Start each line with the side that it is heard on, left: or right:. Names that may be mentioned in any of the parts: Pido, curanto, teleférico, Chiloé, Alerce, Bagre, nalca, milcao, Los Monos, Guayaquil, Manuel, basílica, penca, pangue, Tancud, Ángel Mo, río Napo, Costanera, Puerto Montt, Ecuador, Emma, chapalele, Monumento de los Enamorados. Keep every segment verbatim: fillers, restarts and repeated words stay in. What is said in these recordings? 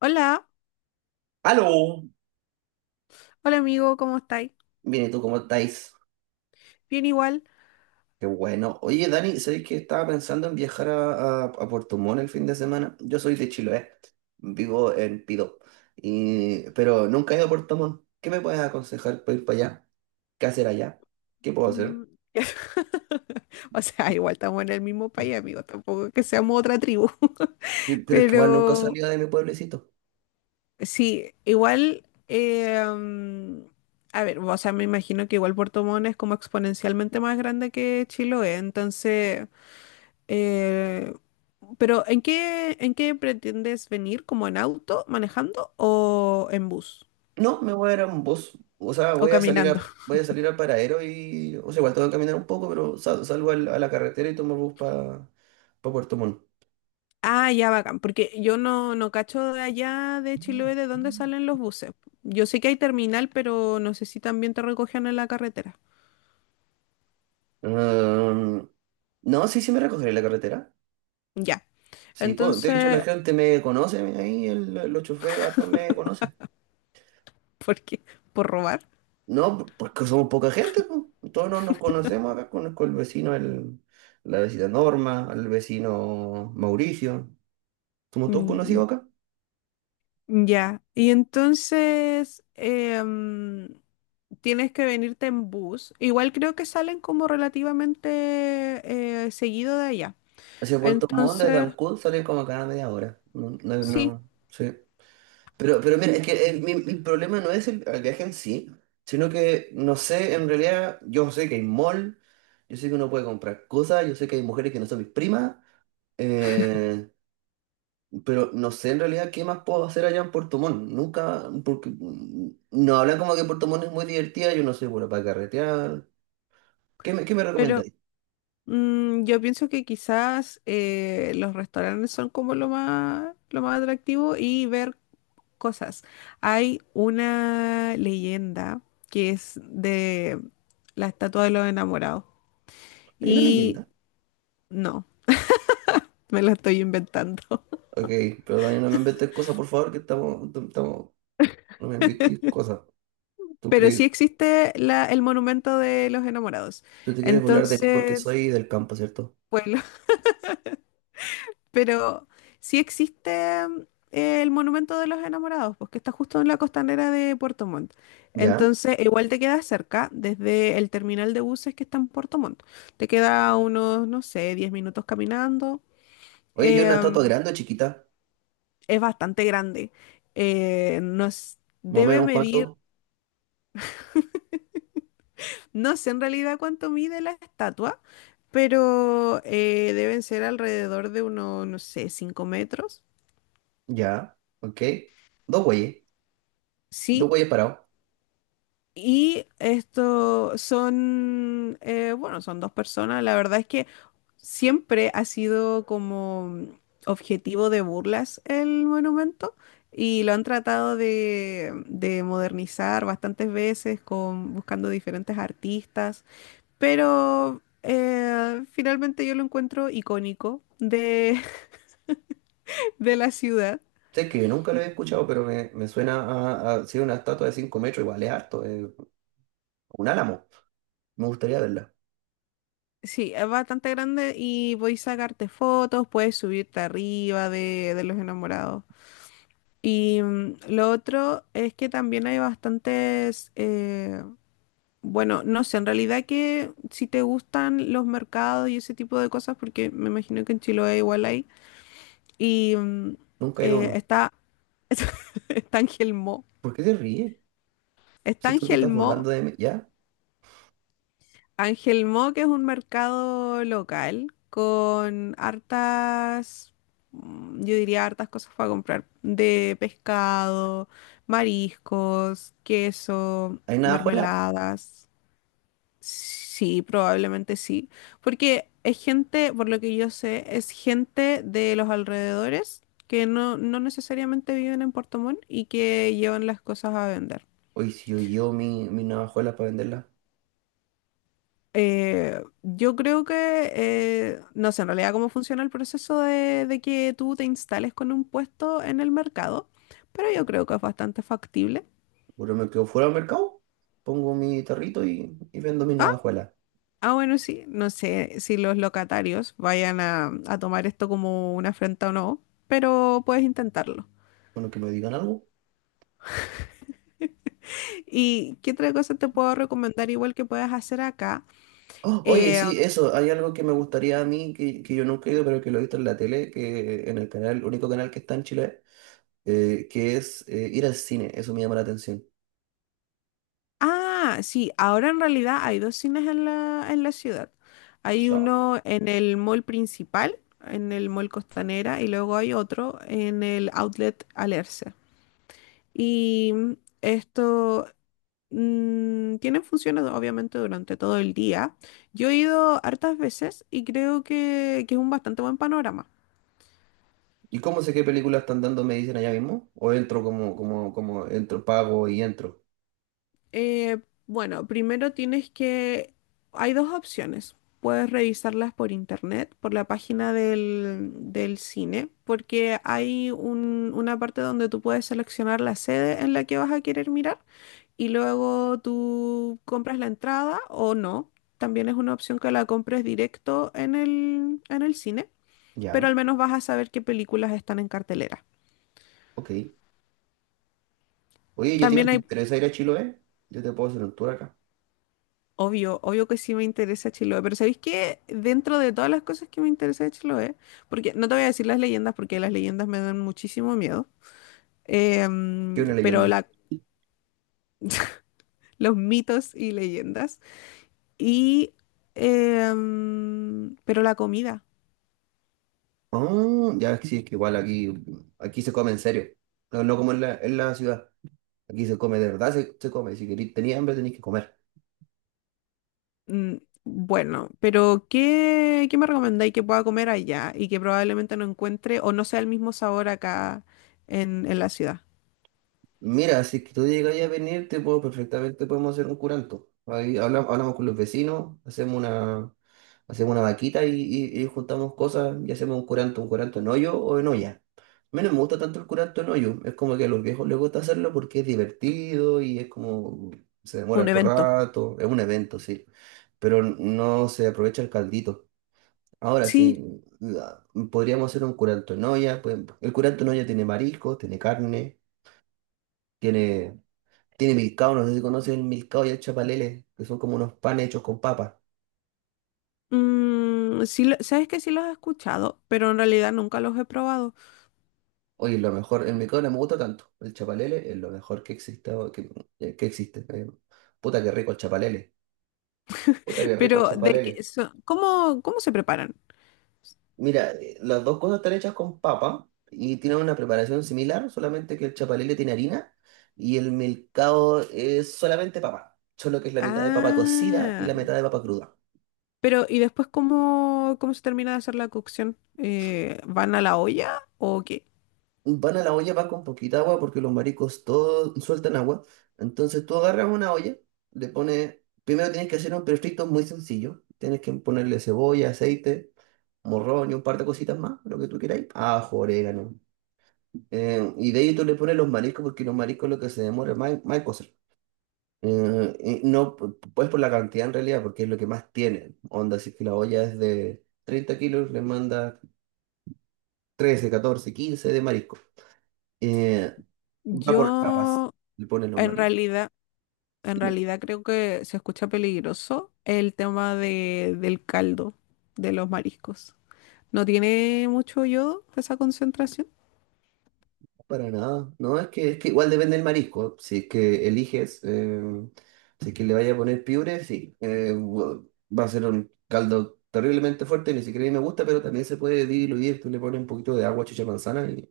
left: Hola,
right: ¡Aló!
left: hola amigo, ¿cómo estáis?
right: Bien, ¿y tú cómo estáis?
left: Bien igual.
right: Qué bueno. Oye, Dani, ¿sabéis que estaba pensando en viajar a, a, a Puerto Montt el fin de semana? Yo soy de Chiloé, vivo en Pido, y, pero nunca he ido a Puerto Montt. ¿Qué me puedes aconsejar para ir para allá? ¿Qué hacer allá? ¿Qué puedo
left: Mm.
right: hacer?
left: O sea, igual estamos en el mismo país, amigo, tampoco es que seamos otra tribu.
right: Yo- pero es que igual nunca he
left: Pero
right: salido de mi pueblecito.
left: sí, igual, eh, mm, a ver, o sea, me imagino que igual Puerto Montt es como exponencialmente más grande que Chiloé, entonces, eh, pero ¿en qué, en qué pretendes venir? ¿Como en auto, manejando o en bus
right: No, me voy a ir a un bus. O sea,
left: o
right: voy a salir
left: caminando?
right: a, voy a salir al paradero y... O sea, igual tengo que caminar un poco, pero sal- salgo al- a la carretera y tomo el bus para Puerto Montt.
left: Ah, ya bacán, porque yo no, no cacho de allá de Chiloé de dónde salen los buses. Yo sé que hay terminal, pero no sé si también te recogen en la carretera.
right: Mm, no, sí, sí me recogeré en la carretera.
left: Ya.
right: Sí, pues, de hecho la
left: Entonces,
right: gente me conoce, ahí el- los choferes hartos me conocen.
left: ¿por qué? ¿Por robar?
right: No, pues que somos poca gente, pues. Todos nos, nos conocemos acá, conozco el vecino, el, la vecina Norma, el vecino Mauricio. Somos todos
left: Mm.
right: conocidos acá.
left: Ya. Y entonces em, tienes que venirte en bus. Igual creo que salen como relativamente eh, seguido de allá.
right: Hacia Puerto Montt, de
left: Entonces,
right: Tancud, salen como cada media hora. No, no,
left: sí,
right: no, sí. Pero, pero mira, es que el, mi- el problema no es el, el viaje en sí, sino que no sé, en realidad, yo sé que hay mall, yo sé que uno puede comprar cosas, yo sé que hay mujeres que no son mis primas, eh, pero no sé en realidad qué más puedo hacer allá en Puerto Montt. Nunca, porque mm, no hablan como que Puerto Montt es muy divertida, yo no soy bueno para carretear. ¿Qué me, ¿qué me
left: pero
right: recomendáis?
left: Mm, yo pienso que quizás eh, los restaurantes son como lo más, lo más atractivo y ver cosas. Hay una leyenda que es de la estatua de los enamorados
right: Hay una
left: y
right: leyenda.
left: no, me la estoy inventando.
right: Ok, pero Dani, no me inventes cosas, por favor, que estamos, estamos, no me inventéis cosas. ¿Tú
left: Pero sí
right: crees?
left: existe la- el monumento de los enamorados.
right: Tú te quieres burlar de mí porque soy
left: Entonces,
right: del campo, ¿cierto?
left: pues Pero sí existe mm, el Monumento de los Enamorados, pues que está justo en la costanera de Puerto Montt.
right: Ya.
left: Entonces, igual te queda cerca desde el terminal de buses que está en Puerto Montt. Te queda unos, no sé, diez minutos caminando.
right: Oye, ¿yo una
left: Eh,
right: estatua grande o chiquita?
left: es bastante grande. Eh, nos
right: Más o
left: debe
right: menos,
left: medir,
right: ¿cuánto?
left: no sé en realidad cuánto mide la estatua, pero eh, deben ser alrededor de unos, no sé, cinco metros.
right: Ya. Ok. Dos güeyes. Dos
left: Sí.
right: güeyes parados.
left: Y esto son, eh, bueno, son dos personas. La verdad es que siempre ha sido como objetivo de burlas el monumento y lo han tratado de, de modernizar bastantes veces con, buscando diferentes artistas. Pero eh, finalmente yo lo encuentro icónico de, de la ciudad.
right: Sé que nunca lo he escuchado, pero me, me suena a, a ser una estatua de cinco metros. Igual es harto. Es un álamo. Me gustaría verla.
left: Sí, es bastante grande y podéis sacarte fotos, puedes subirte arriba de, de los enamorados. Y mm, lo otro es que también hay bastantes, eh, bueno, no sé, en realidad que si te gustan los mercados y ese tipo de cosas, porque me imagino que en Chiloé igual hay, y mm,
right: Nunca he ido a
left: eh,
right: uno.
left: está, está Ángel Mo,
right: ¿Por qué te ríes?
left: está
right: Si tú te
left: Ángel
right: estás
left: Mo,
right: burlando de mí, ¿ya?
left: Ángel Mo que es un mercado local con hartas, mm, yo diría hartas cosas para comprar, de pescado, mariscos, queso,
right: ¿Hay navajuela?
left: mermeladas. Sí, probablemente sí. Porque es gente, por lo que yo sé, es gente de los alrededores que no, no necesariamente viven en Puerto Montt y que llevan las cosas a vender.
right: Oye, si yo llevo mi, mi navajuela para venderla,
left: Eh, yo creo que, eh, no sé en realidad cómo funciona el proceso de, de que tú te instales con un puesto en el mercado, pero yo creo que es bastante factible.
right: pero me quedo fuera del mercado. Pongo mi tarrito y, y vendo mi navajuela.
left: Ah, bueno, sí, no sé si los locatarios vayan a, a tomar esto como una afrenta o no, pero puedes intentarlo.
right: Bueno, que me digan algo.
left: ¿Y qué otra cosa te puedo recomendar igual que puedes hacer acá?
right: Oh, oye,
left: Eh,
right: sí, eso, hay algo que me gustaría a mí, que, que yo nunca he ido, pero que lo he visto en la tele, que en el canal, único canal que está en Chile, eh, que es eh, ir al cine, eso me llama la atención.
left: ah, sí, ahora en realidad hay dos cines en la, en la ciudad. Hay
right: Ya.
left: uno en el mall principal, en el mall Costanera, y luego hay otro en el outlet Alerce. Y mm, esto mm, tiene funciones obviamente durante todo el día. Yo he ido hartas veces y creo que, que es un bastante buen panorama.
right: ¿Y cómo sé qué películas están dando? ¿Me dicen allá mismo? ¿O entro como, como, como, entro, pago y entro?
left: Eh, bueno, primero tienes que... Hay dos opciones. Puedes revisarlas por internet, por la página del, del cine, porque hay un- una parte donde tú puedes seleccionar la sede en la que vas a querer mirar y luego tú compras la entrada o no. También es una opción que la compres directo en el, en el cine, pero
right: Ya,
left: al menos vas a saber qué películas están en cartelera.
right: ok. Oye, ¿y a ti no
left: También
right: te
left: hay.
right: interesa ir a Chiloé? Yo te puedo hacer un tour acá,
left: Obvio, obvio que sí me interesa Chiloé, pero ¿sabéis qué? Dentro de todas las cosas que me interesa de Chiloé, porque no te voy a decir las leyendas porque las leyendas me dan muchísimo miedo, eh,
right: que
left: mm,
right: una
left: pero
right: leyenda.
left: la, los mitos y leyendas, y, eh, mm, pero la comida.
right: Ah, ya, sí, es que igual aquí, aquí se come en serio, no, no como en la, en la ciudad. Aquí se come de verdad, se, se come. Si queréis, tenía hambre, tenéis que comer.
left: mm, Bueno, pero ¿qué, qué me recomendáis que pueda comer allá y que probablemente no encuentre o no sea el mismo sabor acá en, en la ciudad?
right: Mira, si es que tú llegas ahí a venir, te puedo, perfectamente podemos hacer un curanto. Ahí habla- hablamos con los vecinos, hacemos una, hacemos una vaquita y, y- y juntamos cosas y hacemos un curanto, un curanto en hoyo o en olla. A mí no me gusta tanto el curanto en hoyo, es como que a los viejos les gusta hacerlo porque es divertido y es como se demora
left: Un
right: harto
left: evento.
right: rato, es un evento, sí, pero no se aprovecha el caldito. Ahora
left: Sí.
right: sí, la- podríamos hacer un curanto en olla, pues, el curanto en olla tiene mariscos, tiene carne. Tiene Tiene milcao, no sé si conoces el milcao y el chapalele, que son como unos panes hechos con papa.
left: Mm, sí, lo- sabes que sí los he escuchado, pero en realidad nunca los he probado.
right: Oye, lo mejor, el milcao no me gusta tanto. El chapalele es lo mejor que existe. o Que, eh, que existe. eh. Puta que rico el chapalele. Puta que rico el
left: Pero de qué
right: chapalele.
left: son, ¿cómo, cómo se preparan?
right: Mira, eh, las dos cosas están hechas con papa y tienen una preparación similar, solamente que el chapalele tiene harina y el milcao es solamente papa. Solo que es la mitad de papa cocida y
left: Ah,
right: la mitad de papa cruda.
left: pero ¿y después cómo, cómo se termina de hacer la cocción? Eh, ¿van a la olla o qué?
right: Van a la olla, va con poquita agua porque los mariscos todos sueltan agua. Entonces tú agarras una olla, le pones, primero tienes que hacer un refrito muy sencillo. Tienes que ponerle cebolla, aceite, morrón y un par de cositas más, lo que tú queráis. Ajo, orégano. Eh, y de ahí tú le pones los mariscos porque los mariscos lo que se demora más, en- más en cocer. Eh, y no, pu- pues por la cantidad en realidad, porque es lo que más tiene. Onda, si es que la olla es de treinta kilos, le manda trece catorce quince de marisco. Eh, Va por capas,
left: Yo
right: le ponen los
left: en
right: mariscos.
left: realidad, en
right: Dime,
left: realidad creo que se escucha peligroso el tema de, del caldo de los mariscos. ¿No tiene mucho yodo esa concentración?
right: para nada. No, es que, es que igual depende del marisco. Si es que eliges, eh, si es que le vaya a poner piure, sí. Eh, bu- va a ser un caldo terriblemente fuerte, ni siquiera a mí me gusta, pero también se puede diluir. Tú le pones un poquito de agua, chicha de manzana y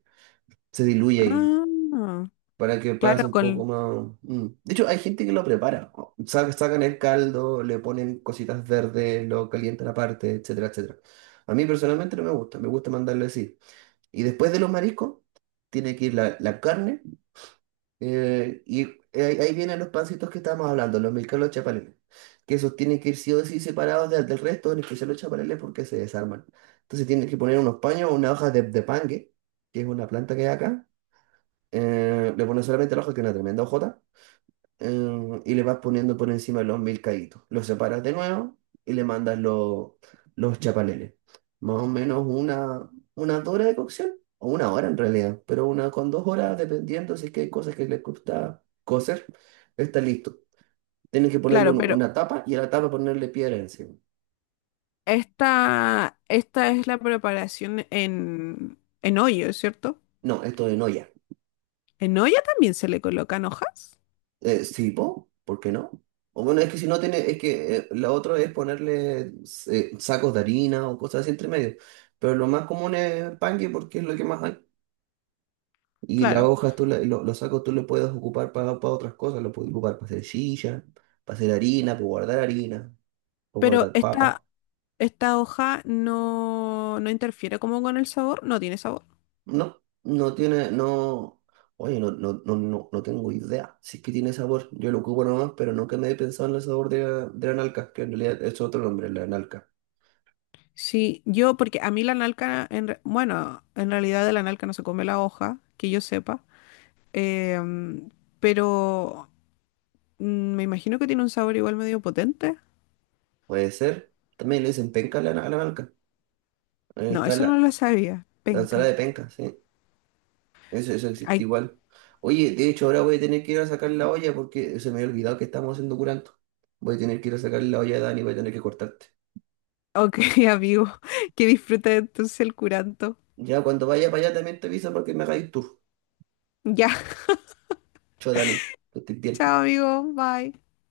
right: se diluye y
left: Ah,
right: para que
left: claro,
right: pase un poco
left: con,
right: más. mm. De hecho, hay gente que lo prepara. O- sa- Sacan el caldo, le ponen cositas verdes, lo calientan aparte, etcétera, etcétera. A mí personalmente no me gusta, me gusta mandarle así. Y después de los mariscos, tiene que ir la, la carne. Eh, y ahí, ahí vienen los pancitos que estábamos hablando, los milcalos chapaleles. Que esos tienen que ir sí o sí separados de- del resto, en especial los chapaleles, porque se desarman. Entonces tienen que poner unos paños, una hoja de, de pangue, que es una planta que hay acá. Eh, le ponen solamente la hoja, que es una tremenda hojota. Eh, y le vas poniendo por encima los milcaitos. Los separas de nuevo y le mandas lo- los chapaleles. Más o menos una, una hora de cocción, o una hora en realidad, pero una con dos horas, dependiendo si es que hay cosas que les gusta cocer, está listo. Tienes que ponerle
left: claro,
right: un-
left: pero
right: una tapa y a la tapa ponerle piedra encima.
left: Esta, esta es la preparación en, en olla, ¿cierto?
right: No, esto de no.
left: En olla también se le colocan hojas,
right: Eh, sí, po, ¿por qué no? O bueno, es que si no tiene, es que eh, lo otro es ponerle eh, sacos de harina o cosas así entre medio. Pero lo más común es panque porque es lo que más hay. Y las
left: claro.
right: hojas, tú la- lo- los sacos tú lo puedes ocupar para, para otras cosas. Lo puedes ocupar para hacer silla, para hacer harina, para guardar harina, para
left: Pero
right: guardar
left: esta,
right: papa.
left: esta hoja no, no interfiere como con el sabor, no tiene sabor.
right: No, no tiene, no. Oye, no, no, no, no, no tengo idea. Si es que tiene sabor, yo lo ocupo nomás, pero nunca me he pensado en el sabor de, la- de la nalca, que en realidad es otro nombre, la nalca.
left: Sí, yo, porque a mí la nalca, en re- bueno, en realidad de la nalca no se come la hoja, que yo sepa. em, pero mm, me imagino que tiene un sabor igual medio potente.
right: Puede ser. También le dicen penca a la, a la banca. Ahí
left: No,
right: está
left: eso no
right: la,
left: lo sabía.
right: la
left: Penca.
right: ensalada de penca, sí. Eso, eso existe igual. Oye, de hecho, ahora voy a tener que ir a sacar la olla porque se me había olvidado que estamos haciendo curanto. Voy a tener que ir a sacar la olla, Dani, voy a tener que cortarte.
left: Ok, amigo, que disfrutes entonces el curanto.
right: Ya cuando vaya para allá también te aviso para que me hagáis tour.
left: Ya,
right: Chao, Dani, que estés bien.
left: chao, amigo, bye.